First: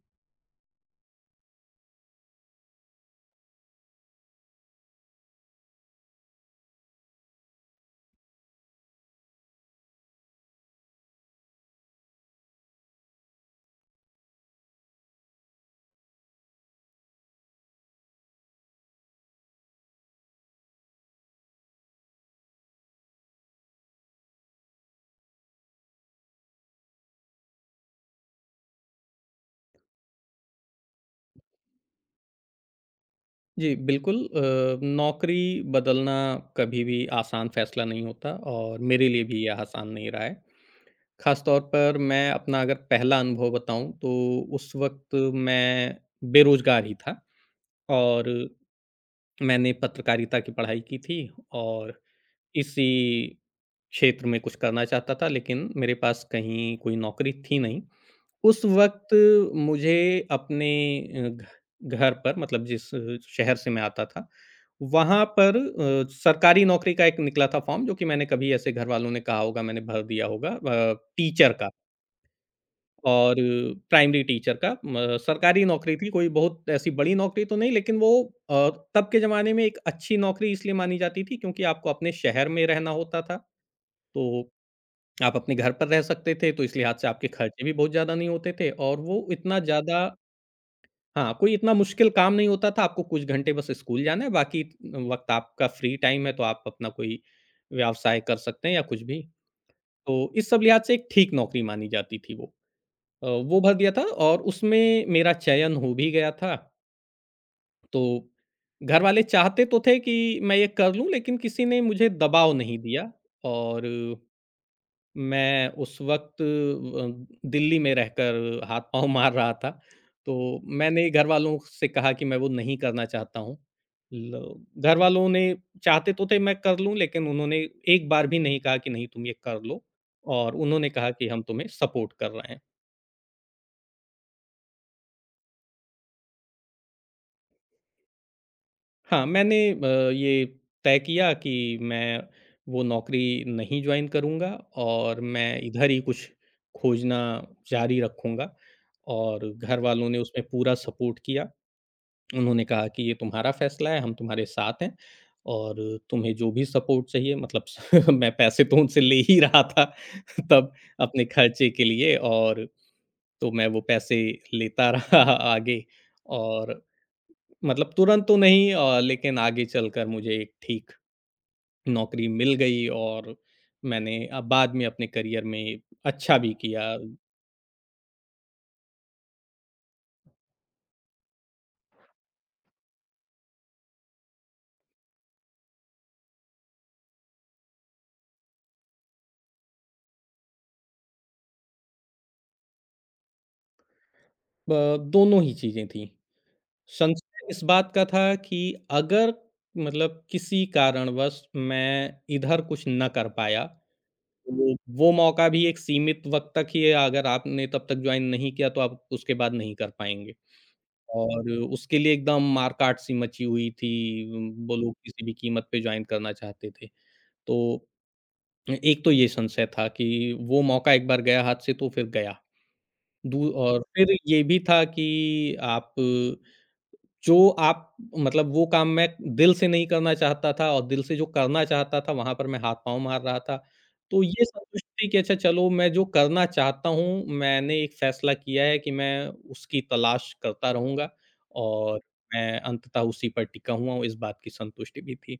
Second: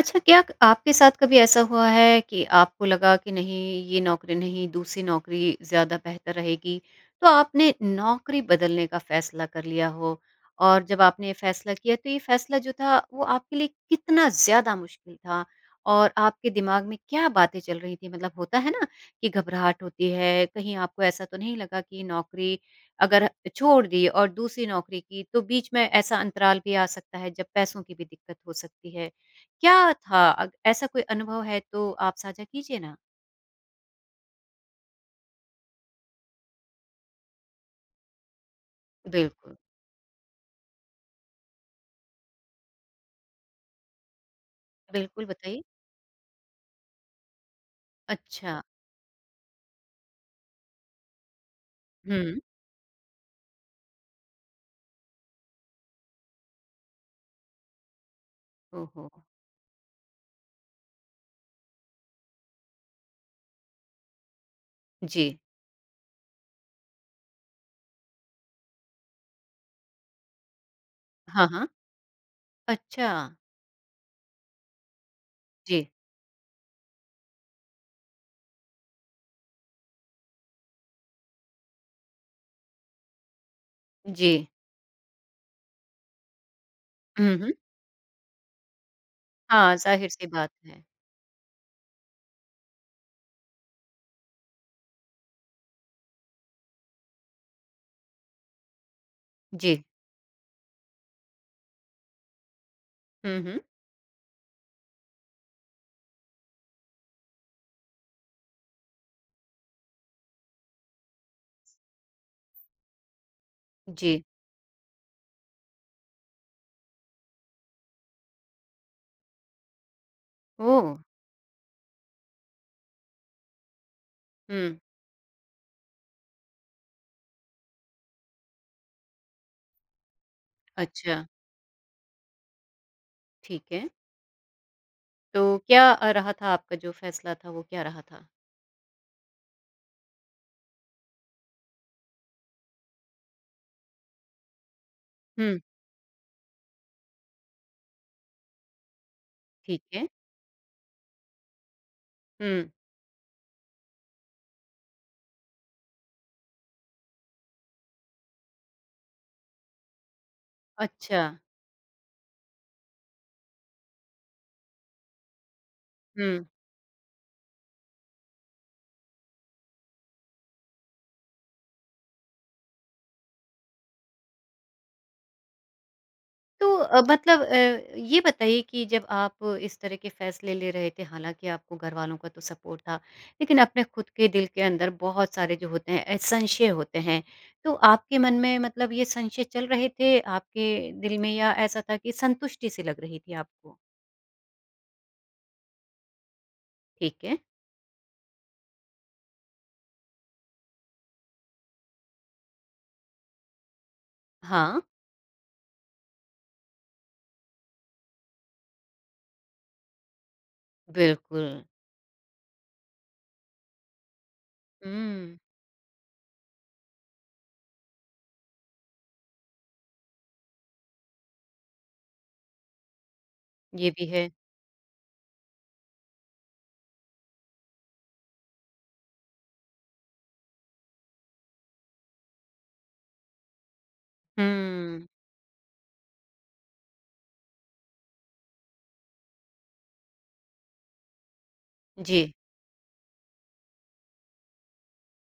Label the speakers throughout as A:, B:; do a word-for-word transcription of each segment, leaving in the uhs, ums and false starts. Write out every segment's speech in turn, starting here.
A: अच्छा, क्या क आपके साथ कभी ऐसा हुआ है कि आपको लगा कि नहीं ये नौकरी नहीं, दूसरी नौकरी ज़्यादा बेहतर रहेगी, तो आपने नौकरी बदलने का फ़ैसला कर लिया हो? और जब आपने ये फ़ैसला किया तो ये फ़ैसला जो था वो आपके लिए कितना ज़्यादा मुश्किल था? और आपके दिमाग में क्या बातें चल रही थी? मतलब होता है ना कि घबराहट होती है, कहीं आपको ऐसा तो नहीं लगा कि ये नौकरी अगर छोड़ दी और दूसरी नौकरी की तो बीच में ऐसा अंतराल भी आ सकता है जब पैसों की भी दिक्कत हो सकती है। क्या था? अग ऐसा कोई अनुभव है तो आप साझा कीजिए ना।
B: जी, बिल्कुल अ, नौकरी बदलना कभी भी आसान फ़ैसला नहीं होता और मेरे लिए भी
A: बिल्कुल,
B: यह आसान नहीं रहा है। ख़ास तौर पर मैं अपना अगर पहला अनुभव बताऊँ तो उस वक़्त
A: बिल्कुल बताइए।
B: मैं बेरोज़गार ही था और
A: अच्छा,
B: मैंने पत्रकारिता की पढ़ाई की थी और
A: हुँ।
B: इसी क्षेत्र में कुछ करना चाहता था लेकिन मेरे पास कहीं कोई नौकरी थी नहीं। उस
A: ओहो!
B: वक़्त मुझे अपने अ, घ घर पर मतलब जिस अ, शहर से मैं आता था, वहाँ
A: जी।
B: पर अ, सरकारी नौकरी का एक निकला था फ़ॉर्म जो कि मैंने कभी ऐसे घरवालों ने कहा होगा मैंने भर दिया होगा अ,
A: हाँ,
B: टीचर
A: हाँ।
B: का
A: अच्छा।
B: और प्राइमरी टीचर का म सरकारी
A: जी,
B: नौकरी थी, कोई बहुत ऐसी बड़ी नौकरी तो नहीं लेकिन वो अ, तब के ज़माने में एक अच्छी नौकरी इसलिए मानी जाती थी क्योंकि आपको अपने शहर में रहना होता था,
A: जी।
B: तो आप अपने घर पर रह सकते थे, तो इस लिहाज़ से आपके
A: हुँ, हुँ।
B: खर्चे भी बहुत ज़्यादा नहीं होते थे और वो इतना
A: हाँ,
B: ज़्यादा
A: ज़ाहिर-सी बात है।
B: हाँ, कोई इतना मुश्किल काम नहीं होता था, आपको कुछ घंटे बस स्कूल जाना है, बाकी वक़्त आपका फ्री टाइम है, तो आप अपना कोई व्यवसाय कर सकते हैं या कुछ भी।
A: जी।
B: तो इस सब लिहाज़ से एक ठीक नौकरी मानी जाती थी वो। अ,
A: हुँ, हुँ।
B: वो भर दिया था और उसमें मेरा चयन हो भी गया था, तो घरवाले चाहते तो थे कि मैं ये कर लूँ, लेकिन किसी ने मुझे दबाव नहीं दिया और
A: जी।
B: मैं उस वक़्त अ, दिल्ली में रहकर हाथ-पाँव मार रहा था, तो
A: ओह!
B: मैंने घरवालों से कहा कि मैं वो नहीं करना चाहता हूँ। लो
A: हुँ।
B: घरवालों ने चाहते तो थे मैं कर लूँ, लेकिन उन्होंने एक बार भी नहीं कहा कि नहीं तुम ये कर लो और उन्होंने कहा
A: अच्छा,
B: कि हम तुम्हें सपोर्ट कर रहे हैं।
A: ठीक है। तो क्या अ, रहा था आपका जो फैसला था वो क्या रहा था?
B: हाँ, मैंने अ, ये तय किया कि मैं वो नौकरी नहीं जॉइन करूँगा और
A: हुँ,
B: मैं इधर ही कुछ खोजना जारी रखूँगा और घर
A: ठीक है।
B: वालों ने उसमें पूरा सपोर्ट किया। उन्होंने
A: हुँ,
B: कहा कि ये तुम्हारा फ़ैसला है, हम तुम्हारे साथ हैं और तुम्हें जो भी सपोर्ट चाहिए मतलब मैं पैसे तो उनसे ले ही रहा था तब
A: अच्छा।
B: अपने खर्चे के लिए और तो मैं वो पैसे लेता रहा आगे
A: हुँ।
B: और मतलब तुरंत तो नहीं अ, लेकिन आगे चलकर मुझे एक ठीक नौकरी मिल गई और मैंने अ, बाद में अपने करियर में अच्छा भी
A: तो
B: किया। अ,
A: अ, मतलब अ, ये बताइए कि जब आप इस तरह के फैसले ले रहे थे हालांकि आपको घरवालों का तो सपोर्ट था लेकिन अपने खुद के दिल के अंदर बहुत सारे जो होते हैं अ, संशय होते हैं तो आपके मन में मतलब ये संशय चल रहे थे आपके दिल में या ऐसा था कि संतुष्टि सी लग रही थी आपको
B: दोनों ही चीज़ें थीं।
A: ठीक है
B: संशय इस बात का था कि अगर मतलब किसी कारणवश मैं इधर कुछ ना कर पाया, तो
A: हाँ
B: वो मौका भी एक सीमित वक़्त तक ही है, अगर आपने तब तक जॉइन नहीं किया तो आप उसके बाद नहीं कर पाएँगे।
A: बिल्कुल
B: और उसके लिए एकदम मार-काट सी मची हुई थी, उम, वो लोग किसी भी
A: हम्म
B: कीमत पे जॉइन करना चाहते थे। तो अ, एक तो ये संशय था कि वो मौका एक बार गया हाथ से तो फिर गया। दू और
A: ये भी
B: फिर
A: है
B: ये भी था कि आप जो आप मतलब वो काम मैं दिल से नहीं करना चाहता था और दिल से जो करना चाहता था, वहाँ पर मैं हाथ-पाँव मार रहा था। तो ये
A: हम्म
B: संतुष्टि कि अच्छा चलो मैं जो करना चाहता हूँ, मैंने एक फ़ैसला किया है कि मैं उसकी तलाश करता रहूँगा और
A: जी
B: मैं अंततः उसी पर टिका हुआ हूँ, इस बात की संतुष्टि भी थी।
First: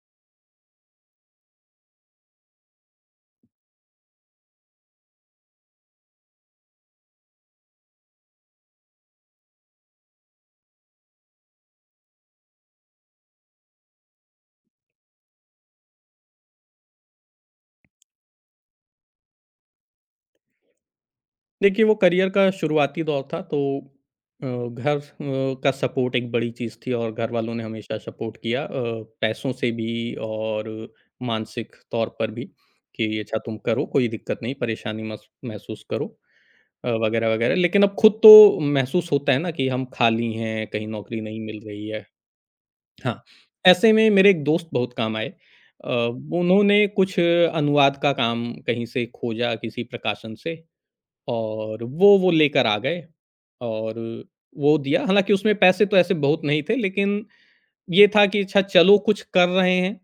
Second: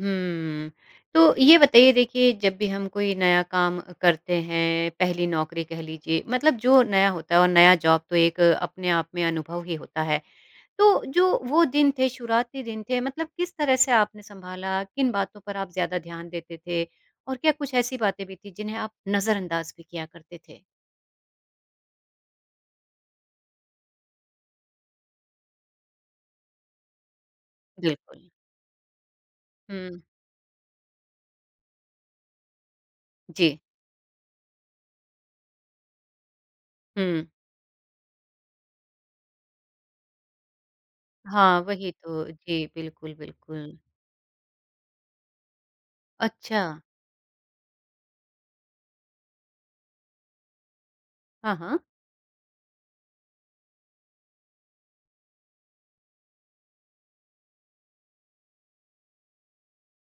A: हुँ। तो ये बताइए देखिए जब भी हम कोई नया काम करते हैं, पहली नौकरी कह लीजिए मतलब जो नया होता है और नया जॉब तो एक अपने आप में अनुभव ही होता है। तो जो वो दिन थे, शुरुआती दिन थे मतलब किस तरह से आपने सँभाला? किन बातों पर आप ज़्यादा ध्यान देते थे? और क्या कुछ ऐसी बातें भी थी जिन्हें आप नज़रअंदाज़ भी किया करते थे?
B: देखिए, वो करियर का शुरुआती दौर था तो अ, घर अ, का सपोर्ट एक बड़ी चीज़ थी और घरवालों ने हमेशा
A: बिल्कुल।
B: सपोर्ट किया अ, पैसों से भी
A: हुँ,
B: और मानसिक तौर पर भी कि अच्छा तुम
A: जी।
B: करो, कोई दिक्कत नहीं, परेशानी मस महसूस करो अ,
A: हुँ।
B: वगैरह, वगैरह। लेकिन अब खुद तो महसूस होता है ना कि हम खाली हैं, कहीं नौकरी नहीं
A: हाँ,
B: मिल रही
A: वही
B: है।
A: तो। जी, बिल्कुल,
B: हाँ,
A: बिल्कुल।
B: ऐसे में मेरे एक दोस्त बहुत काम आए। अ,
A: अच्छा।
B: उन्होंने कुछ अनुवाद का काम कहीं से खोजा किसी प्रकाशन से
A: हाँ, हाँ।
B: और वो वो लेकर आ गए और वो दिया। हालाँकि उसमें पैसे तो ऐसे बहुत नहीं थे लेकिन ये था कि अच्छा चलो कुछ कर रहे हैं,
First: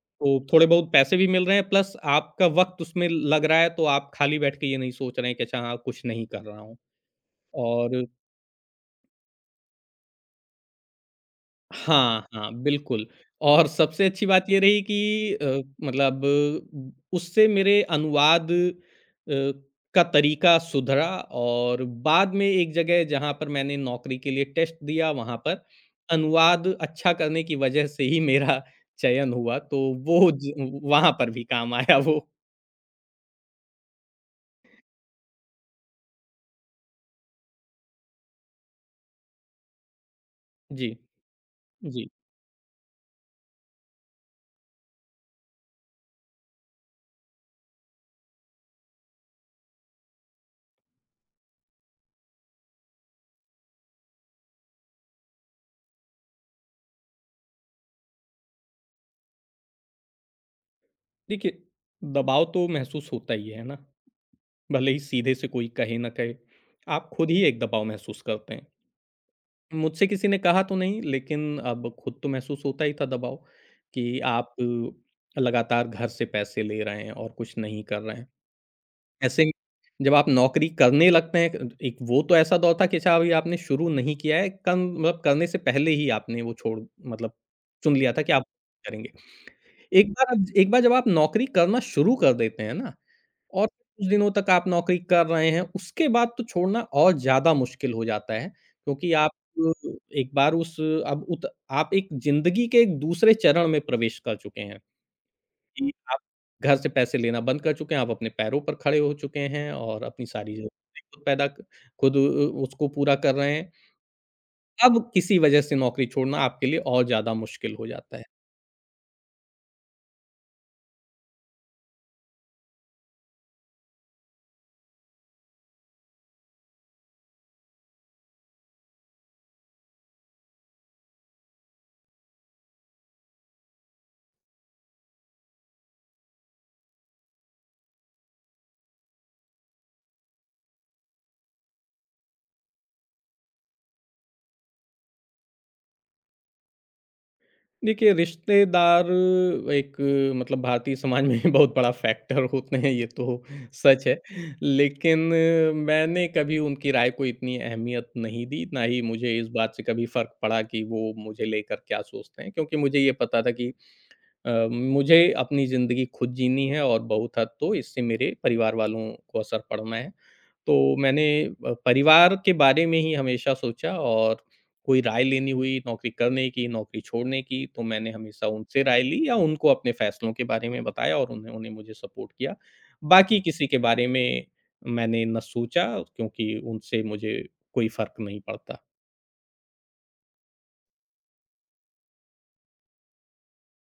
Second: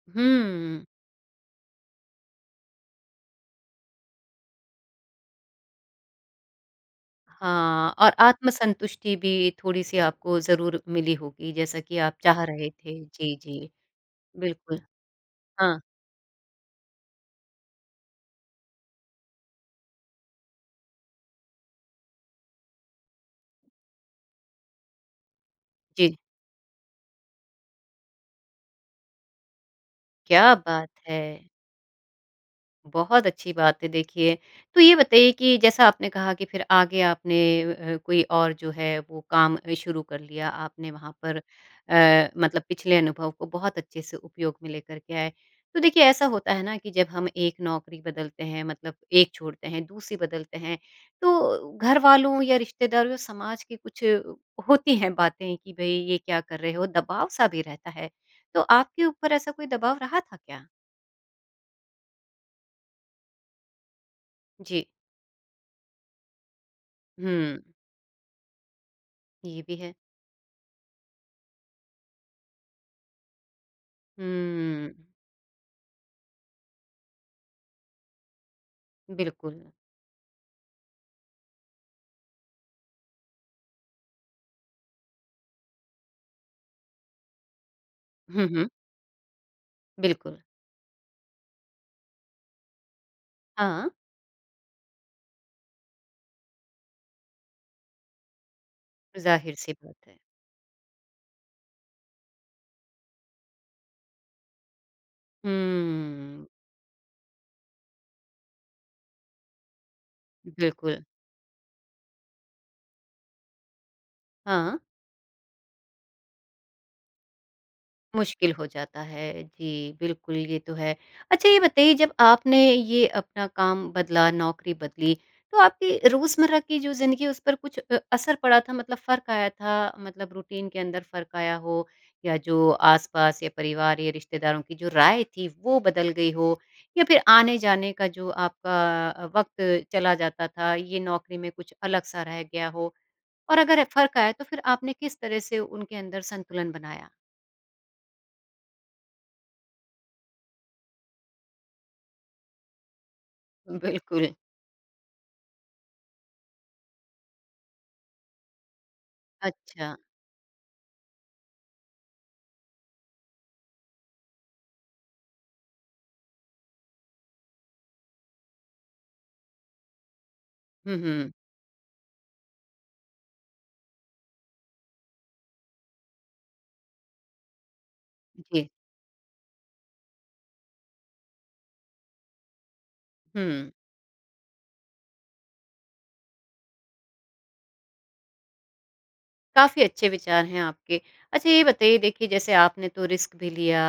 B: तो थोड़े
A: हुँ।
B: बहुत पैसे भी मिल रहे हैं प्लस आपका वक़्त उसमें लग रहा है तो आप खाली बैठ के ये नहीं सोच रहे हैं कि अच्छा हाँ, कुछ नहीं कर रहा हूँ।
A: हाँ,
B: और
A: और आत्मसंतुष्टि भी थोड़ी-सी आपको ज़रूर मिली होगी, जैसा कि आप
B: हाँ,
A: चाह
B: हाँ,
A: रहे थे।
B: बिल्कुल
A: जी,
B: और
A: जी,
B: सबसे अच्छी बात ये
A: बिल्कुल।
B: रही कि अ,
A: हाँ,
B: मतलब ब उससे मेरे अनुवाद अ, का तरीका सुधरा और बाद में एक जगह जहाँ पर मैंने नौकरी के लिए टेस्ट दिया, वहाँ पर
A: जी,
B: अनुवाद अच्छा करने की वजह से ही मेरा चयन हुआ, तो वो
A: क्या
B: ज
A: बात
B: वहाँ
A: है!
B: पर भी काम आया वो।
A: बहुत अच्छी बात है देखिए। तो ये बताइए कि जैसा आपने कहा कि फिर आगे आपने अ, कोई और जो है वो काम अ, शुरू कर लिया, आपने
B: जी,
A: वहाँ पर
B: जी।
A: अ, मतलब पिछले अनुभव को बहुत अच्छे से उपयोग में लेकर के आए। तो देखिए ऐसा होता है ना कि जब हम एक नौकरी बदलते हैं मतलब एक छोड़ते हैं, दूसरी बदलते हैं, तो घर वालों या रिश्तेदारों, या समाज की कुछ अ, होती हैं बातें कि भई ये क्या कर रहे हो? दबाव-सा भी रहता है। तो आपके ऊपर ऐसा कोई दबाव रहा था क्या?
B: देखिए, दबाव तो महसूस होता ही है ना,
A: जी।
B: भले ही सीधे से कोई कहे ना कहे, आप खुद ही एक
A: हुँ,
B: दबाव महसूस करते हैं।
A: ये भी है।
B: मुझसे किसी ने कहा तो नहीं, लेकिन अब खुद तो महसूस होता ही था दबाव कि आप
A: हुँ,
B: लगातार घर से पैसे ले रहे हैं और कुछ नहीं कर रहे हैं। ऐसे में
A: बिल्कुल।
B: जब आप नौकरी करने लगते हैं, क एक वो तो ऐसा दौर था कि अच्छा अभी आपने शुरू नहीं किया है, कम मतलब करने से पहले ही आपने वो छोड़ मतलब चुन लिया था कि आप
A: हुँ, हुँ,
B: करेंगे। एक बार
A: बिल्कुल।
B: अब एक बार जब आप नौकरी करना शुरू कर देते हैं ना और
A: हाँ,
B: कुछ दिनों तक आप नौकरी कर रहे हैं, उसके बाद तो छोड़ना और ज़्यादा मुश्किल हो जाता है क्योंकि आप
A: ज़ाहिर-सी
B: अ,
A: बात है।
B: एक बार उस अब उत आप एक ज़िंदगी के एक दूसरे चरण में प्रवेश कर चुके हैं कि आप
A: हुँ,
B: घर से पैसे लेना बंद कर चुके हैं, आप अपने पैरों पर खड़े हो चुके हैं और अपनी सारी
A: बिल्कुल।
B: ज़रूरतें खुद पैदा क खुद अ, उसको पूरा कर रहे हैं।
A: हाँ।
B: अब किसी वजह से नौकरी छोड़ना आपके लिए और ज़्यादा मुश्किल हो जाता है।
A: मुश्किल हो जाता है। जी, बिल्कुल ये तो है। अच्छा ये बताइए जब आपने ये अपना काम बदला, नौकरी बदली, तो आपकी रोज़मर्रा की जो ज़िंदगी है उस पर कुछ अ, असर पड़ा था मतलब फ़र्क आया था? मतलब रूटीन के अंदर फ़र्क आया हो या जो आस-पास या परिवार या रिश्तेदारों की जो राय थी वो बदल गई हो या फिर आने-जाने का जो आपका अ, वक़्त चला जाता था ये नौकरी में कुछ अलग-सा रह गया हो? और अगर फ़र्क आया तो फिर आपने किस तरह से उनके अंदर संतुलन बनाया?
B: देखिए, रिश्तेदार एक मतलब भारतीय समाज में बहुत बड़ा फैक्टर होते हैं, ये तो सच है।
A: बिल्कुल।
B: लेकिन मैंने कभी उनकी राय को इतनी अहमियत नहीं दी, ना ही मुझे इस बात से
A: अच्छा।
B: कभी फ़र्क पड़ा कि वो मुझे लेकर क्या सोचते हैं। क्योंकि मुझे ये पता था कि अ, मुझे अपनी ज़िंदगी खुद जीनी है और बहुत हद तो इससे मेरे परिवार वालों को असर पड़ना है। तो
A: हुँ,
B: मैंने
A: हुँ।
B: अ, परिवार के बारे में ही हमेशा सोचा और कोई राय लेनी हुई नौकरी करने की, नौकरी छोड़ने की, तो मैंने हमेशा
A: जी।
B: उनसे राय ली या उनको अपने फैसलों के बारे में बताया और उन्होंने मुझे सपोर्ट किया। बाकी किसी
A: हुँ,
B: के बारे में मैंने ना सोचा क्योंकि उनसे मुझे कोई फ़र्क नहीं पड़ता।
A: काफ़ी अच्छे विचार हैं आपके। अच्छा ये बताइए देखिए जैसे आपने तो रिस्क भी लिया,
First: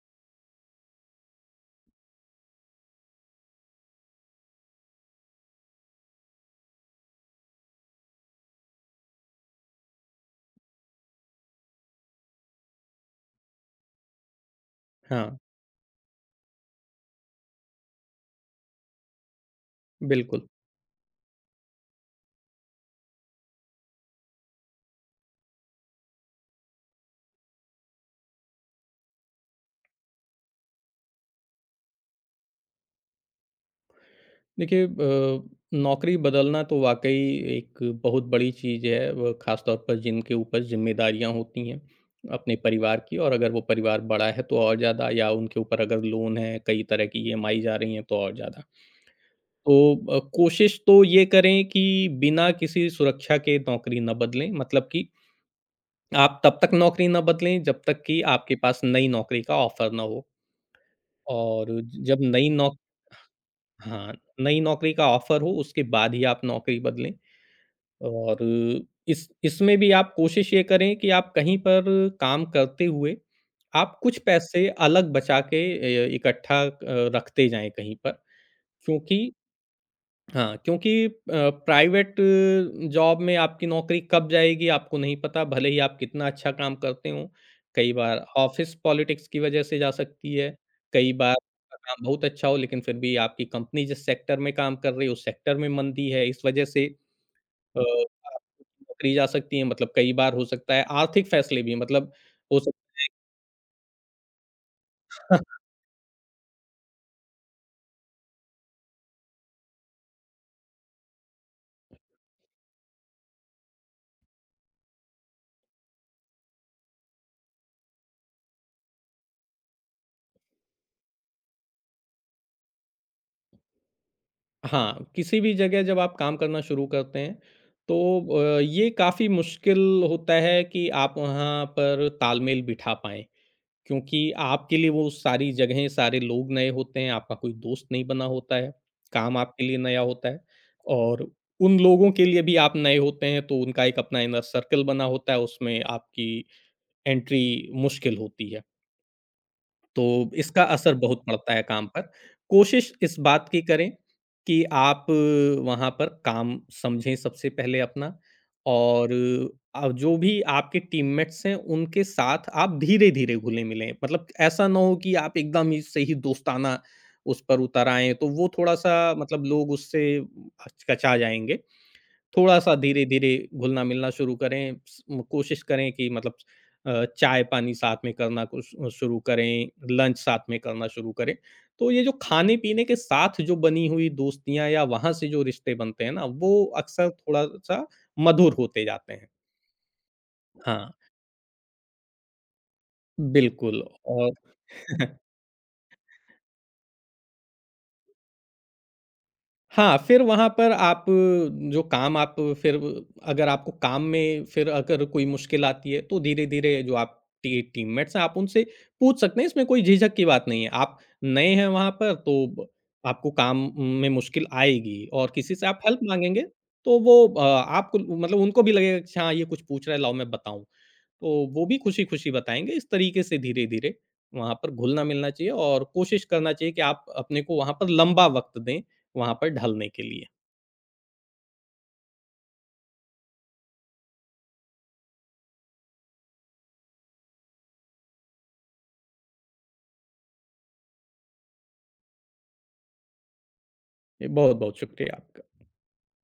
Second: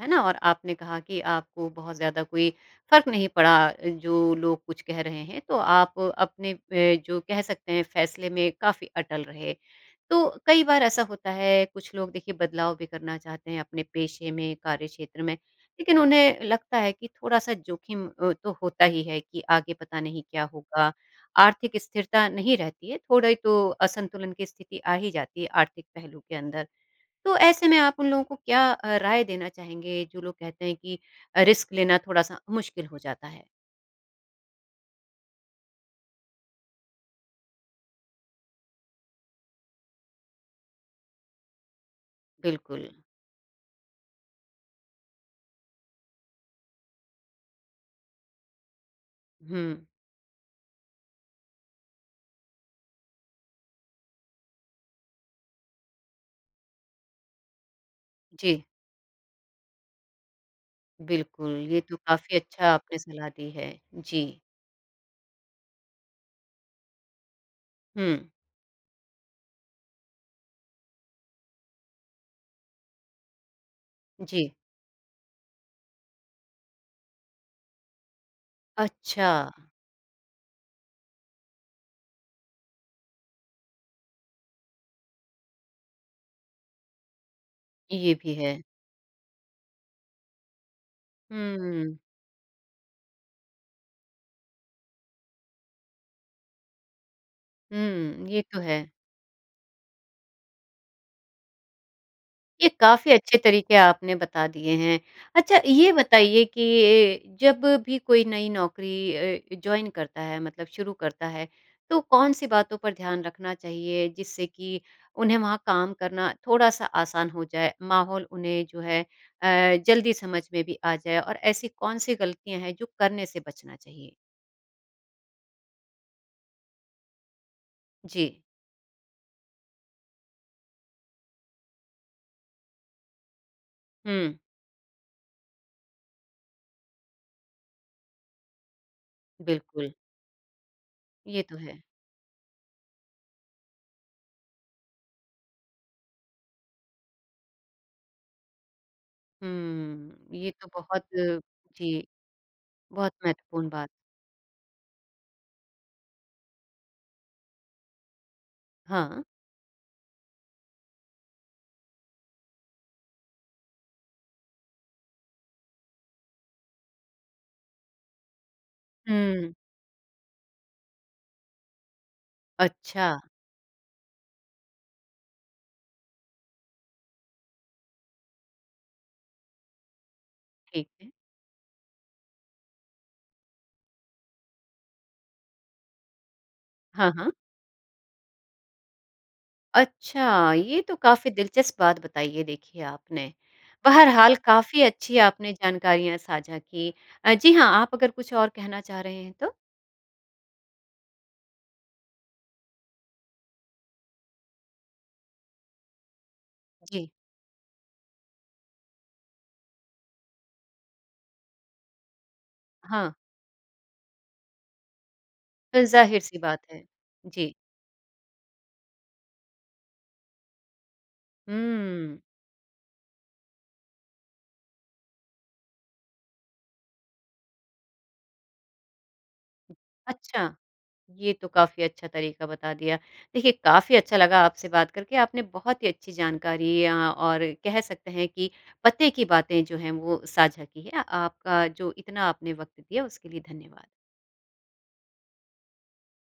A: है ना? और आपने कहा कि आपको बहुत ज़्यादा कोई फ़र्क नहीं पड़ा जो लोग कुछ कह रहे हैं, तो आप अपने अ, जो कह सकते हैं फ़ैसले में काफ़ी अटल रहे। तो कई बार ऐसा होता है कुछ लोग देखिए बदलाव भी करना चाहते हैं अपने पेशे में, कार्य क्षेत्र में,
B: हाँ,
A: लेकिन उन्हें लगता है कि थोड़ा-सा जोखिम अ, तो होता ही है कि आगे पता नहीं क्या
B: बिल्कुल।
A: होगा आर्थिक स्थिरता नहीं रहती है, थोड़ी तो असंतुलन की स्थिति आ ही जाती है आर्थिक पहलू के अंदर। तो ऐसे में आप उन लोगों को क्या अ, राय देना चाहेंगे जो लोग कहते हैं कि अ, रिस्क लेना थोड़ा-सा मुश्किल हो जाता है?
B: देखिए अ, नौकरी बदलना तो वाकई एक बहुत बड़ी चीज़ है वो ख़ास तौर पर जिनके ऊपर ज़िम्मेदारियाँ होती हैं अपने
A: बिल्कुल।
B: परिवार की और अगर वो परिवार बड़ा है तो और ज़्यादा या उनके ऊपर अगर लोन है कई तरह की ई एम आई जा रही हैं तो और ज़्यादा।
A: हुँ।
B: तो अ, कोशिश तो ये करें कि बिना किसी सुरक्षा के नौकरी ना बदलें मतलब कि आप तब तक नौकरी ना बदलें जब तक कि आपके
A: जी,
B: पास नई नौकरी का ऑफ़र ना हो
A: बिल्कुल,
B: और
A: ये तो
B: जब
A: काफ़ी
B: नई नौ
A: अच्छा आपने सलाह दी है।
B: हाँ,
A: जी।
B: नई नौकरी का ऑफ़र हो उसके बाद ही आप नौकरी बदलें।
A: हुँ,
B: और इस इसमें भी आप कोशिश ये करें कि आप कहीं पर काम करते हुए आप कुछ
A: जी।
B: पैसे अलग बचा के अ, इकट्ठा अ, रखते जाएँ कहीं पर।
A: अच्छा,
B: क्योंकि हाँ, क्योंकि अ, प्राइवेट जॉब में आपकी नौकरी कब जाएगी आपको नहीं पता, भले ही आप कितना अच्छा काम करते हों। कई
A: ये
B: बार
A: भी है।
B: ऑफ़िस पॉलिटिक्स की वज़ह से जा सकती है, कई बार आपका
A: हुँ,
B: काम बहुत अच्छा हो लेकिन फिर भी आपकी कंपनी जिस सेक्टर में काम कर रही है उस सेक्टर में मंदी है, इस वज़ह से अ,
A: हुँ, ये तो
B: आपकी
A: है।
B: नौकरी जा सकती है, मतलब कई बार हो सकता है आर्थिक फैसले भी मतलब हो
A: ये
B: सकता
A: काफ़ी अच्छे तरीके आपने बता दिए हैं।
B: है।
A: अच्छा ये बताइए कि जब भी कोई नई नौकरी अ, जॉइन करता है मतलब शुरू करता है, तो कौन-सी बातों पर ध्यान रखना चाहिए जिससे कि उन्हें वहाँ काम करना थोड़ा-सा आसान हो जाए? माहौल उन्हें जो है अ, जल्दी समझ में भी आ जाए और ऐसी कौन-सी गलतियाँ हैं जो करने से बचना चाहिए?
B: हाँ, किसी भी जगह जब आप काम करना शुरू करते हैं, तो
A: जी।
B: अ, ये काफ़ी मुश्किल होता है कि आप वहाँ पर तालमेल बिठा पाएँ। क्योंकि
A: हुँ,
B: आपके लिए वो सारी जगहें, सारे लोग नए होते हैं, आपका कोई दोस्त नहीं बना होता है, काम आपके लिए
A: बिल्कुल,
B: नया होता है और
A: ये तो है।
B: उन लोगों के लिए भी आप नए होते हैं, तो उनका एक अपना इनर सर्कल बना होता है, उसमें आपकी एंट्री मुश्किल होती है। तो
A: हुँ, ये
B: इसका
A: तो
B: असर
A: बहुत
B: बहुत
A: अ,
B: पड़ता है काम
A: जी,
B: पर। कोशिश
A: बहुत
B: इस बात की
A: महत्वपूर्ण बात।
B: करें कि आप वहाँ पर काम समझें सबसे पहले अपना और
A: हाँ।
B: अ, जो भी आपके टीममेट्स हैं, उनके साथ आप धीरे-धीरे घुले-मिलें। मतलब ऐसा ना हो कि आप एकदम ही से ही दोस्ताना उस पर उतर आएँ, तो वो थोड़ा-सा मतलब
A: हुँ।
B: लोग उससे हचकचा जाएँगे। थोड़ा-सा
A: अच्छा,
B: धीरे-धीरे घुलना-मिलना शुरू करें, स म- कोशिश करें कि मतलब अ, चाय-पानी साथ में करना कुछ अ, शुरू करें, लंच साथ में करना
A: ठीक है।
B: शुरू करें। तो ये जो खाने-पीने के साथ जो बनी हुई दोस्तियाँ या वहाँ से जो रिश्ते बनते हैं ना, वो अक्सर
A: हाँ, हाँ।
B: थोड़ा-सा मधुर होते जाते हैं।
A: अच्छा, ये
B: हाँ,
A: तो काफ़ी दिलचस्प बात बताई है देखिए आपने।
B: बिल्कुल और
A: बहरहाल काफ़ी अच्छी आपने जानकारियाँ साझा की। अ, जी हाँ, आप अगर कुछ और कहना चाह रहे हैं तो?
B: हाँ, फिर वहाँ पर आप जो काम आप फिर अगर आपको काम में फिर अगर कोई मुश्किल आती है, तो धीरे-धीरे जो
A: जी,
B: आप टी टीममेट्स हैं, आप उनसे पूछ सकते हैं, इसमें कोई झिझक की बात नहीं है। आप नए हैं वहाँ पर, तो ब
A: हाँ,
B: आपको काम में मुश्किल आएगी और किसी से आप हेल्प
A: ज़ाहिर-सी
B: माँगेंगे,
A: बात है।
B: तो वो अ,
A: जी।
B: आपको मतलब उनको भी लगेगा कि अच्छा, हाँ, ये कुछ पूछ रहा है, लाओ मैं बताऊँ। तो वो भी
A: हुँ,
B: खुशी-खुशी बताएँगे। इस तरीके से धीरे-धीरे वहाँ पर घुलना-मिलना चाहिए और कोशिश करना चाहिए कि आप अपने को वहाँ पर लंबा वक़्त दें, वहाँ पर ढलने के लिए।
A: अच्छा। ये तो काफ़ी अच्छा तरीका बता दिया। देखिए, काफ़ी अच्छा लगा आपसे बात करके। आपने बहुत ही अच्छी जानकारी अ, और कह सकते हैं कि पते की बातें जो हैं, वो साझा की हैं। आपका जो इतना आपने वक़्त दिया, उसके लिए धन्यवाद।
B: जी, बहुत-बहुत शुक्रिया। आपका।